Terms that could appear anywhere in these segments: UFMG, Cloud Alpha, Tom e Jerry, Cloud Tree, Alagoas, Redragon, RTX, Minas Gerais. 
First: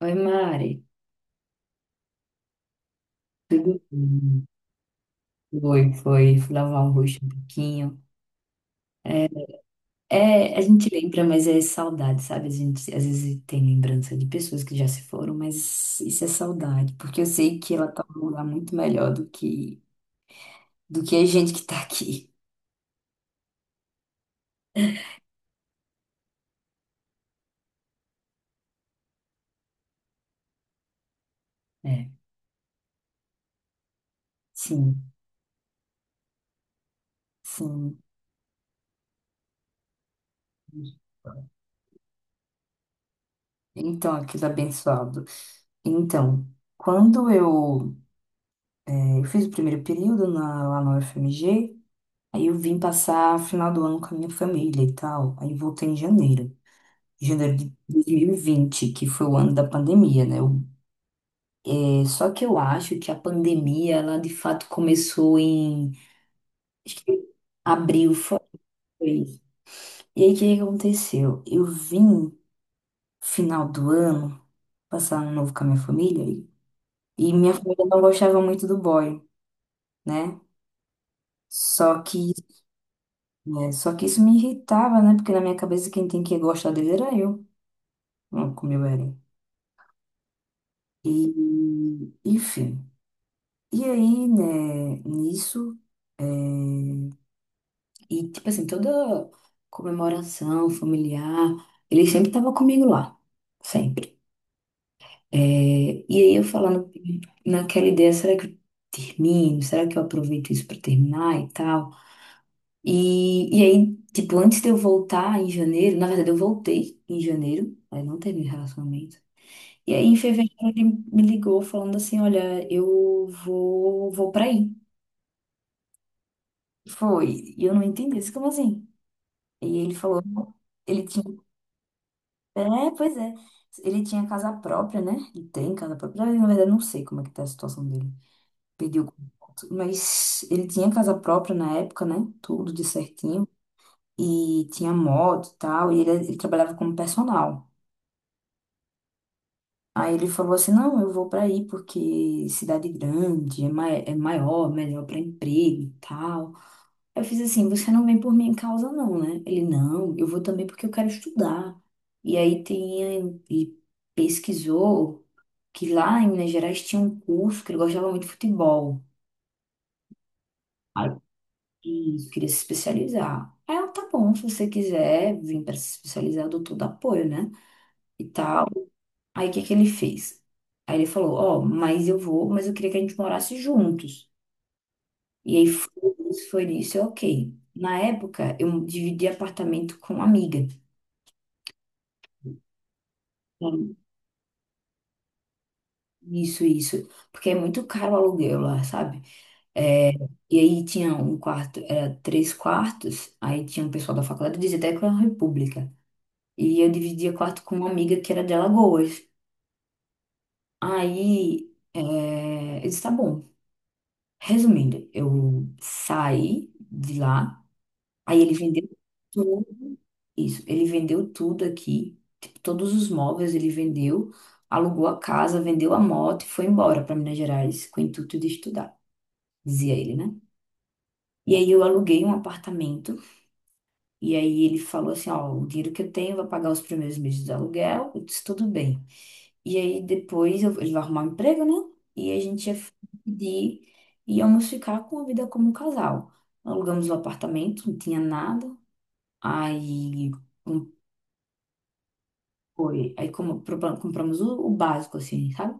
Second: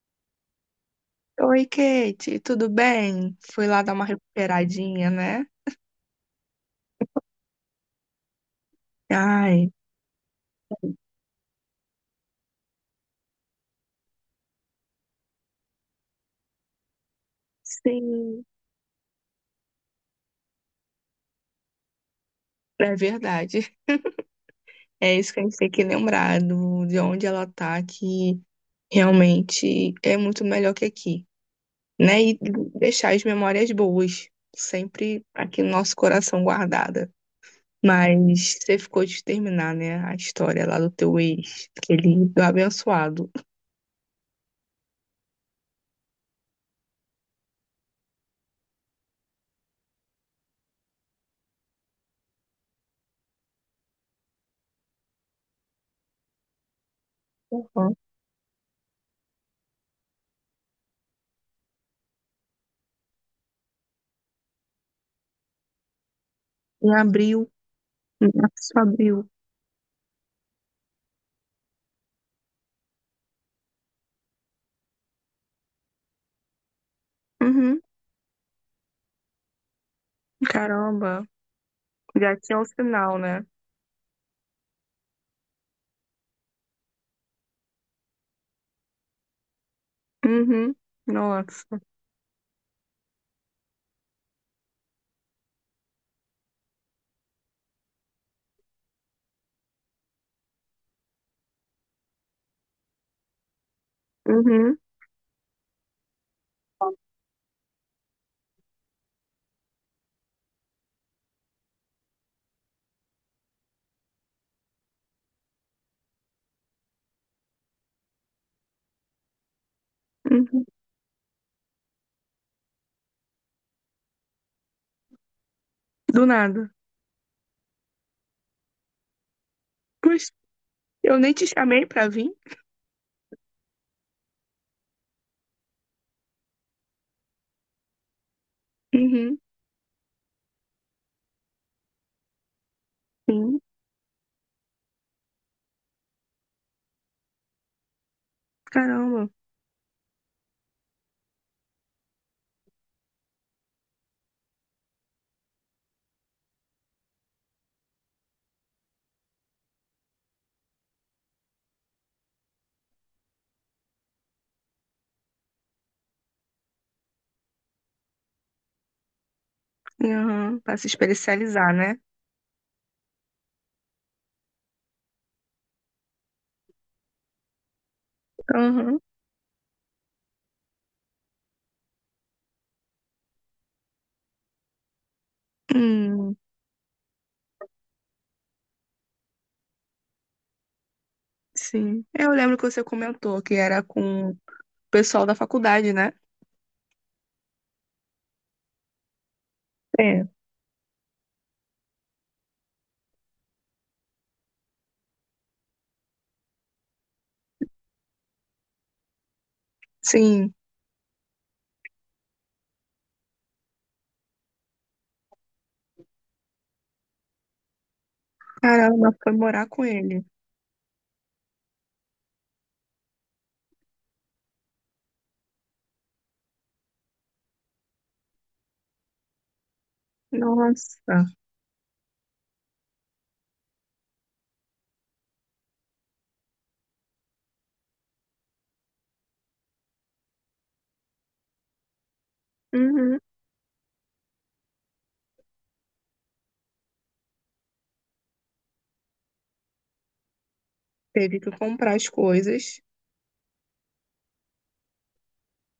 Oi, Mari. Oi, Kate, tudo bem? Fui Tudo lá dar uma bem? recuperadinha, né? Foi, foi. Fui lavar o rosto um pouquinho. Ai, É, a gente lembra, mas é saudade, sabe? A gente às vezes tem lembrança de pessoas que já se foram, mas isso é saudade, porque eu sei que ela tá num lugar sim, muito melhor do que a gente que tá aqui. é verdade. É isso que a gente tem que lembrar de onde ela tá, que realmente é muito melhor que aqui, É, né? E deixar as memórias boas, sim, sempre aqui no nosso coração guardada. sim. Mas você ficou de terminar, né, a história lá do teu ex, aquele do abençoado. Então, aquilo é abençoado. Então, quando eu fiz o primeiro período lá na UFMG. Aí eu vim passar final do ano com a minha família e tal. Aí voltei em janeiro. Janeiro de Uhum. 2020, que foi o ano da pandemia, né? Só que eu acho que a pandemia, ela de fato começou em... Em Acho que abril, abril foi. março, abril. E aí, o que que aconteceu? Eu vim final do ano passar ano novo com a minha família e minha Uhum. família não gostava muito do boy, né? Caramba. Só que, Já tinha o sinal, né? né? Só que isso me irritava, né? Porque na minha cabeça quem tem que gostar dele era eu, não como eu era. Uhum. E, Nossa. enfim. E aí, né, nisso, é, e tipo assim, toda comemoração familiar, ele sempre tava comigo lá, sempre. Uhum. É, e aí eu falando naquela ideia, será que eu termino? Será que eu aproveito isso pra terminar e tal? E aí, tipo, antes de eu voltar em janeiro, na verdade eu voltei em janeiro, aí não teve relacionamento. E aí, em fevereiro, Uhum. ele me ligou falando assim: Olha, eu vou pra aí. Do nada. Foi. E eu não entendi isso, como assim? E ele falou: Pois, Ele eu tinha. nem te chamei pra vir. É, pois é. Ele tinha casa própria, né? Ele tem casa própria. Na verdade, eu não sei como é que tá a situação dele. Pediu Uhum. contato. Mas ele tinha casa própria na época, né? Tudo de certinho. Sim. E tinha moto e tal. E ele trabalhava como personal. Caramba. Aí ele falou assim, não, eu vou para aí porque cidade grande é, mai é maior, melhor para emprego e tal. Eu fiz assim, você não vem por minha causa não, né? Ele, não, eu vou também porque eu quero estudar. E aí e pesquisou que lá em Minas Gerais tinha um curso que ele gostava muito de futebol. Uhum. Pra se Aí especializar, né? ele queria se especializar. Aí eu, tá bom, se você quiser vir para se especializar, eu dou todo apoio, né? E tal. Uhum. Aí o que que ele fez? Aí ele falou, ó, mas eu queria que a gente morasse juntos. E aí foi Hum, isso, foi isso, ok. Na época, eu dividi apartamento com uma amiga. sim. Eu lembro que você comentou que era Hum. com o pessoal da faculdade, né? Isso, isso. Porque é muito caro o aluguel lá, sabe? É, É. e aí tinha um quarto, era três quartos, aí tinha um pessoal da faculdade, eu dizia até que era uma república. E eu dividia quarto com uma amiga que era de Alagoas. Sim. Aí, eu disse, tá bom. Resumindo, eu saí de lá. Aí ele vendeu Caramba, foi tudo, morar com ele. isso, ele vendeu tudo aqui, tipo, todos os móveis ele vendeu, alugou a casa, vendeu a moto e foi embora para Minas Gerais com o intuito de estudar, dizia ele, né? Nossa. E aí eu aluguei um apartamento e aí ele falou assim, ó, o dinheiro que eu tenho vai pagar os primeiros meses do aluguel, eu disse, tudo bem. E aí depois ele vai arrumar um emprego, né? E a gente ia Uhum. pedir, íamos ficar com a vida como um casal. Alugamos o apartamento, não tinha nada. Aí, um Teve que comprar as coisas. foi. Aí como, compramos o básico, assim, sabe?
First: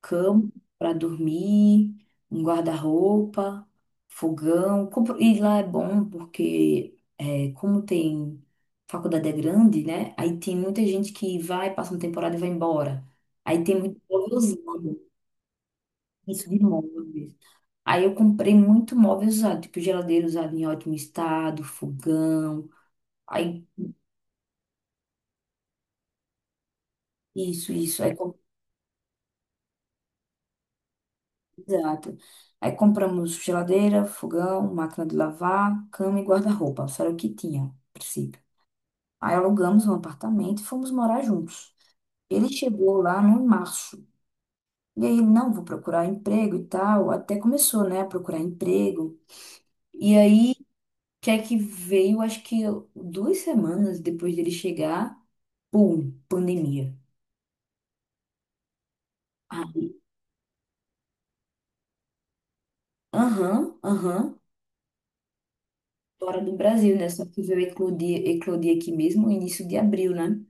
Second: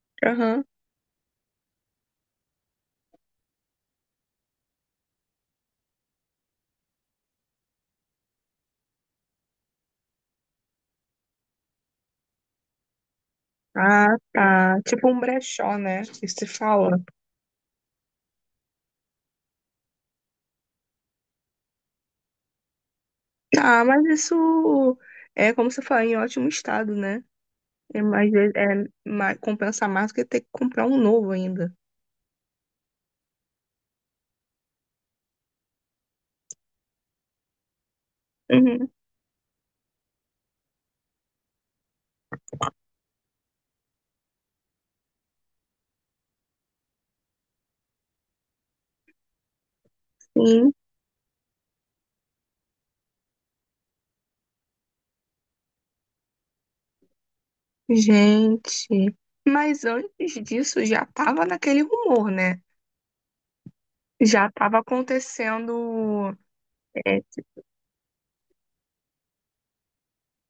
Cama Aham. para dormir, um guarda-roupa, fogão. E lá é bom porque, como tem faculdade é grande, né? Aí tem muita gente que vai, passa uma temporada e vai embora. Aí tem muito Ah, móvel tá. usado, Tipo um brechó, né? Que se isso de fala. móveis. Aí eu comprei muito móvel usado, tipo geladeira usada em ótimo estado, fogão. Aí Ah, mas isso é como você fala, em ótimo estado, né? isso, É isso. Aí, mais, é mais, compensa mais do que ter que comprar um novo ainda. exato. Aí compramos geladeira, fogão, máquina de lavar, cama e guarda-roupa. Só era o que tinha, a princípio. Uhum, Aí alugamos um apartamento e fomos morar juntos. Ele chegou lá no março. E aí, não, vou procurar emprego e tal. Até começou, né, a procurar emprego. E aí, sim, que é que veio, acho que 2 semanas depois dele chegar, pum, pandemia. gente. Ah. Mas antes disso já tava naquele rumor, né? Aham, aham. Já tava acontecendo, Fora do Brasil, né? é, Só que veio eclodir aqui mesmo, no início de abril, né?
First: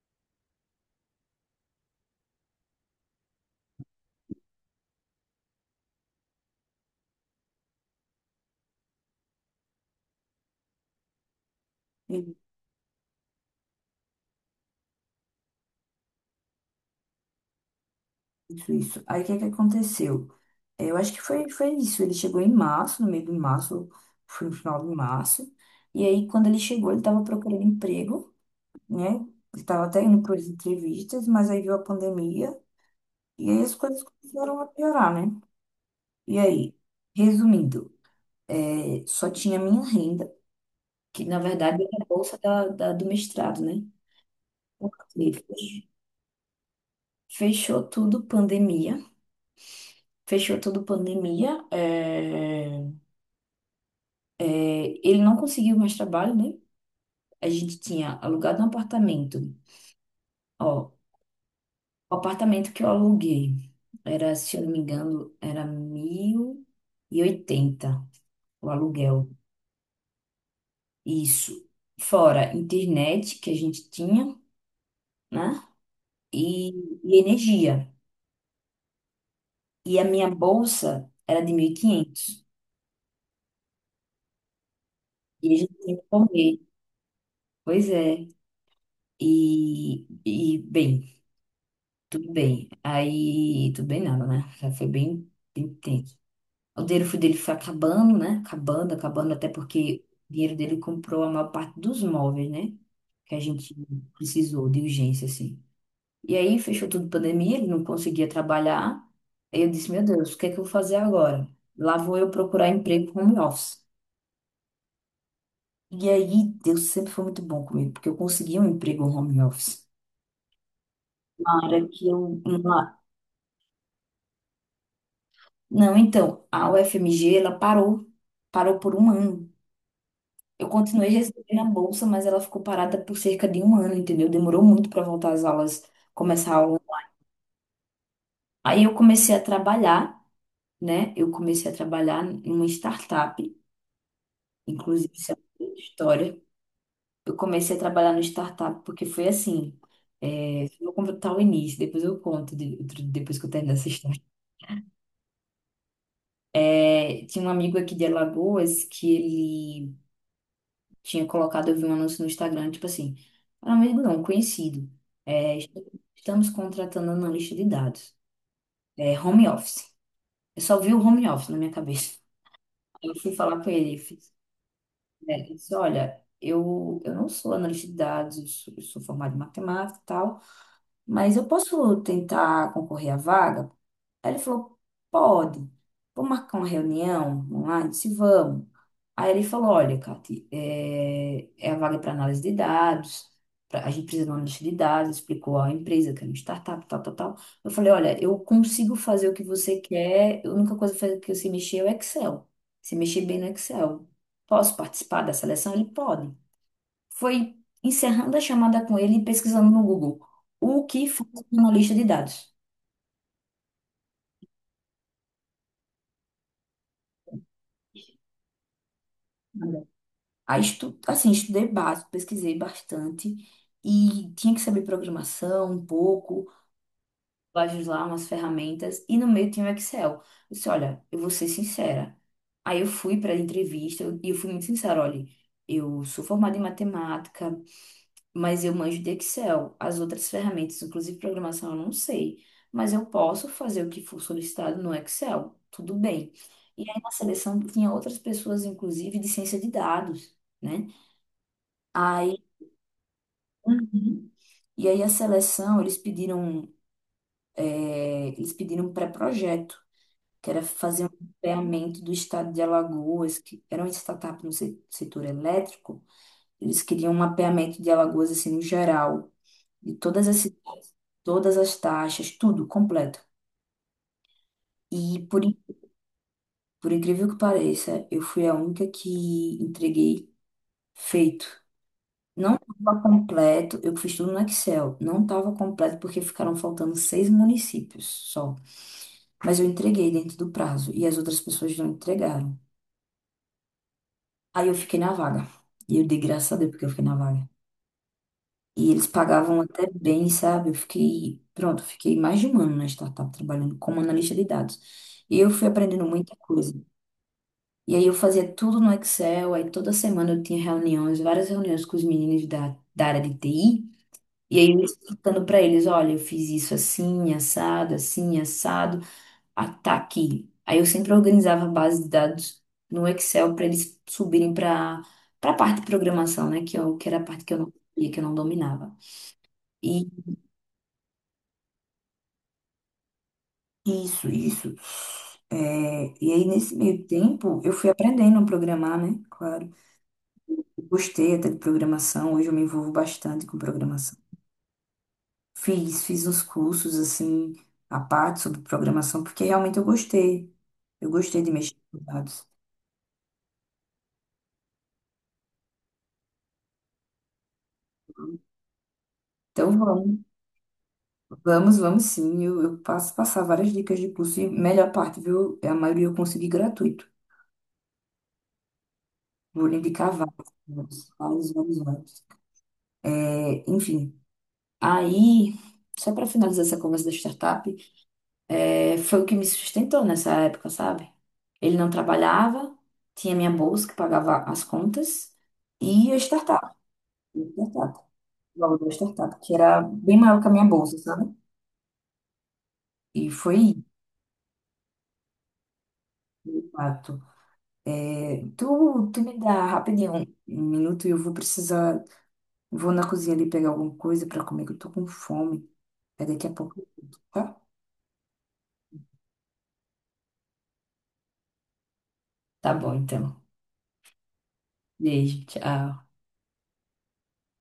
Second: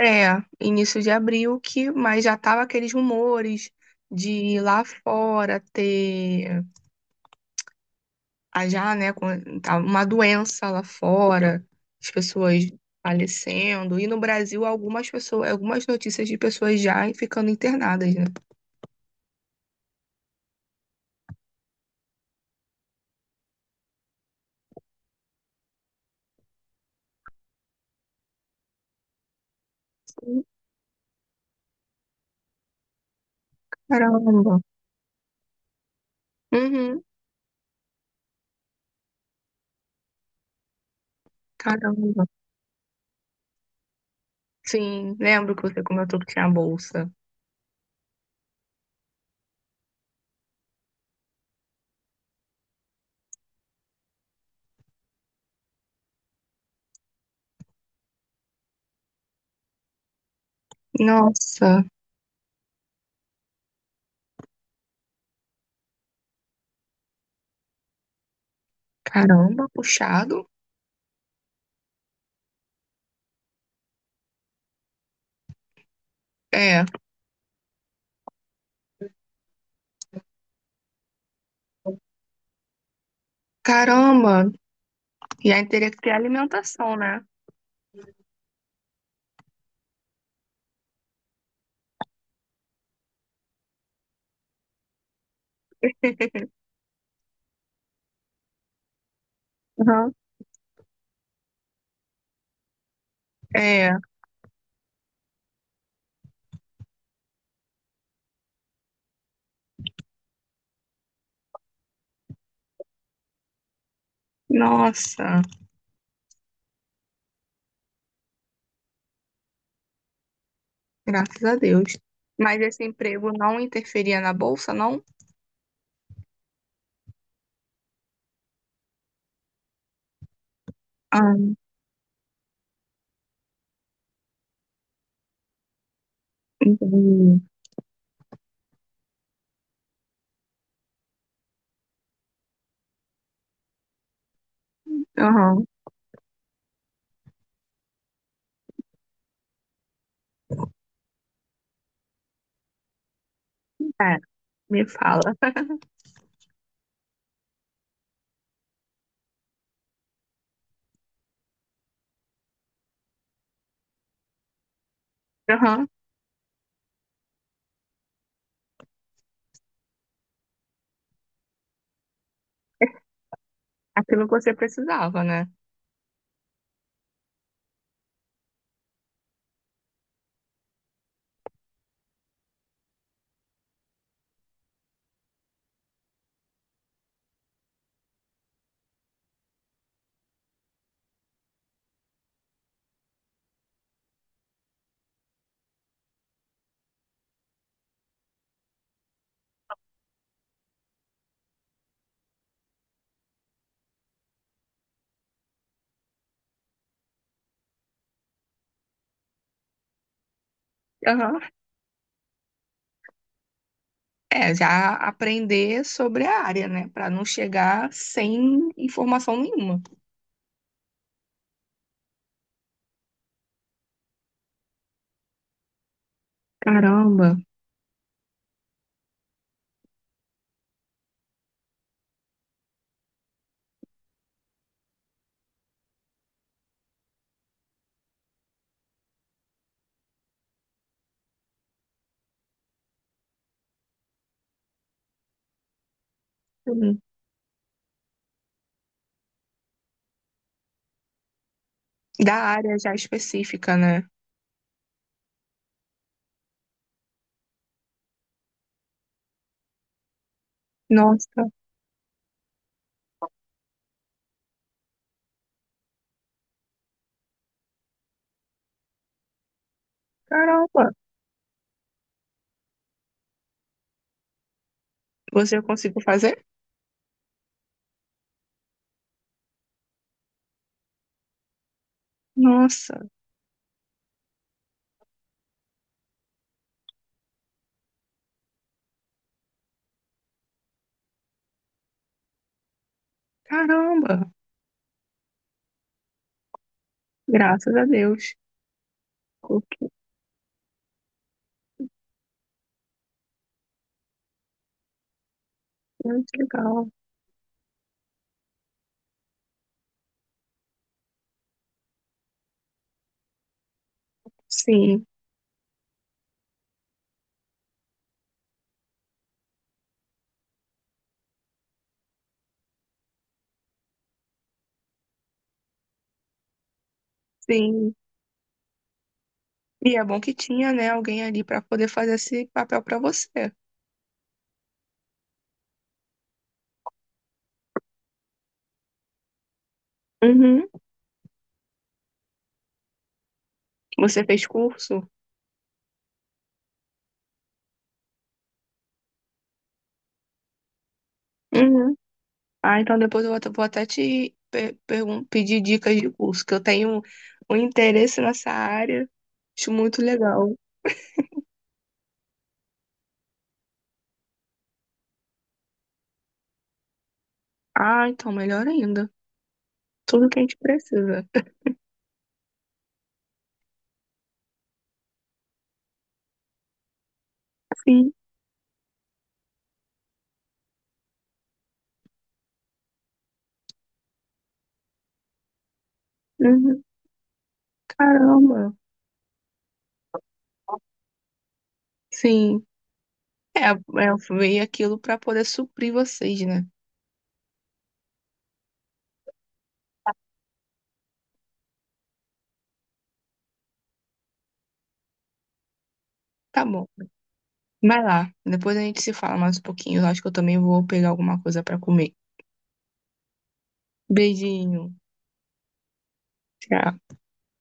é, início de abril que, mas já tava aqueles rumores de lá fora ter a já, né, com- tá uma doença lá fora, as pessoas falecendo, e no Brasil algumas pessoas, algumas notícias de pessoas já ficando internadas, né? Isso, isso. Aí o que é que aconteceu? É, eu acho que foi isso. Ele chegou em março, no meio de março, foi no final de março. E aí, quando ele chegou, ele estava procurando emprego, né? Ele estava até indo para as entrevistas, mas aí veio a pandemia e aí as coisas Caramba. começaram a piorar, né? E aí, Uhum, resumindo, só tinha a minha renda, que na verdade era a caramba. bolsa do mestrado, né? Porque Sim, lembro que você comentou que tinha bolsa. fechou tudo pandemia, fechou tudo pandemia. É, ele não conseguiu mais trabalho, né? A gente tinha alugado um apartamento. Ó, Nossa, o apartamento que eu aluguei era, se eu não me engano, era 1080 o aluguel. caramba, puxado. Isso. Fora internet que a gente tinha, né? E, É, e energia. E a minha bolsa era de 1.500. caramba. E quinhentos. E E a aí gente teria tinha que que ter comer. alimentação, né? Pois é. E bem, tudo bem. Aí, tudo bem nada, né? Já foi bem, bem tenso. O dinheiro foi dele foi acabando, né? Acabando, acabando, até porque Uhum. o dinheiro dele comprou a maior parte dos móveis, né? Que a gente É, precisou de urgência, assim. E aí fechou tudo pandemia, ele não conseguia trabalhar. Aí eu disse, meu Deus, o que é que eu vou fazer agora? Lá vou eu procurar emprego home office. nossa, E aí, Deus sempre foi muito bom comigo, porque eu consegui um emprego home office. graças a Uma área Deus. que eu... Mas esse uma- emprego não interferia na bolsa, não? Não, então, a UFMG, ela parou. Parou por um ano. Eu continuei Ah, recebendo a bolsa, mas ela ficou parada por cerca de um ano, entendeu? Demorou muito para voltar às aulas, começar a aula. entendi. Aí eu comecei a trabalhar, né? Eu comecei a trabalhar em uma startup, inclusive isso é uma Aham, outra história. Eu comecei a trabalhar no startup porque foi assim. É, eu vou contar o início, depois eu conto, depois que eu terminar essa é, história. me fala. É, tinha um amigo aqui de Alagoas que ele tinha colocado, eu vi um anúncio no Instagram, tipo assim, para amigo não, conhecido. É, Aham, estamos contratando analista de dados. É, home office. Eu só vi o home office na minha cabeça. Aí eu fui falar com ele, aquilo fiz, que você precisava, né, né? eu disse, olha, eu não sou analista de dados, eu sou formado em matemática e tal, mas eu posso tentar concorrer à vaga? Aí ele falou, pode, vamos marcar uma reunião online? Eu disse, vamos. Aí ele falou, olha, Cati, é a vaga para análise de dados, a gente precisa de uma lista de dados, explicou a empresa, que era uma startup, tal, tal, tal. Eu falei, olha, eu consigo fazer o que você quer, a única coisa que eu sei mexer é o Excel, se mexer bem no Excel. Posso participar da seleção? Ele pode. Foi encerrando a chamada com ele e pesquisando no Google, o que faz Aham. um analista de dados? É, já aprender sobre a área, né? Pra não chegar sem informação nenhuma. Aí, assim, estudei básico, pesquisei bastante e tinha que saber programação um pouco, Caramba. lá umas ferramentas e no meio tinha o Excel. Eu disse, olha, eu vou ser sincera. Aí eu fui para a entrevista e eu fui muito sincera, olha, eu sou formada em matemática, mas eu manjo de Excel. As outras ferramentas, inclusive programação, eu não sei, mas eu posso fazer o que for solicitado no Excel, tudo bem. E aí Uhum. na seleção tinha outras pessoas, inclusive de ciência de dados, né? Da área já específica, né? Uhum. E aí a seleção, eles pediram um pré-projeto, que era fazer um Nossa, mapeamento do estado de Alagoas, que era uma startup no setor elétrico. Eles queriam um mapeamento de Alagoas, assim, no geral, de todas as caramba. cidades, todas as taxas, tudo completo. E por, in- Você conseguiu fazer? por incrível que pareça, eu fui a única que entreguei feito. Não estava Nossa, completo, eu fiz tudo no Excel. Não estava completo porque ficaram faltando seis municípios só. Mas eu entreguei dentro do prazo e as outras pessoas não entregaram. caramba. Aí eu fiquei na vaga. E eu dei graças a Deus porque eu fiquei na vaga. Graças a Deus. E eles pagavam Pô, até Que bem, sabe? Eu fiquei, pronto, fiquei mais de um ano na startup trabalhando como analista de dados. E eu fui aprendendo muita que coisa. legal. E aí eu fazia tudo no Excel, aí toda semana eu tinha reuniões, várias reuniões com os meninos da área de TI. E aí eu Sim, explicando para eles, olha, eu fiz isso assim, assado, assim, assado. Ataque. Aí eu sempre organizava a base de dados no Excel para eles subirem para a parte de programação, né? Que era a parte que eu não sim. sabia, que eu não dominava. E é E bom que tinha, né, alguém ali pra poder fazer esse papel pra você. isso, isso. É, e aí, nesse meio tempo, eu fui aprendendo a programar, né? Claro. Uhum. Gostei até de programação, hoje eu me envolvo bastante com programação. Você fez curso? Fiz uns cursos, assim, à parte sobre programação, porque realmente eu gostei. Eu gostei de mexer Uhum. com dados. Ah, então depois eu vou até te pedir dicas de curso, que eu tenho um interesse nessa área, Então, acho muito vamos. legal. Vamos, vamos sim. Eu passo passar várias dicas de curso e melhor parte, viu? É, a maioria eu consegui gratuito. Ah, então melhor ainda. Vou lhe indicar Tudo que a gente vários, precisa. vários, vários, vários. É, enfim, aí, só para finalizar essa conversa da startup, Sim. Foi o que me sustentou nessa época, sabe? Ele não trabalhava, tinha minha bolsa que pagava as contas e a startup, Uhum. a startup, o Caramba. valor da startup, que era bem maior que a minha bolsa, sabe? Sim. E foi, É, isso, é, eu veio aquilo para poder suprir vocês, né? de fato. É, tu me dá rapidinho um minuto e eu vou precisar. Vou na cozinha ali pegar alguma coisa pra comer, que eu tô com fome. Aí daqui a Tá pouco bom. eu volto, tá? Vai lá. Depois a gente se fala mais um pouquinho. Eu acho que eu também vou pegar alguma coisa para comer. Tá bom, então. Beijinho. Beijo, tchau. Tchau.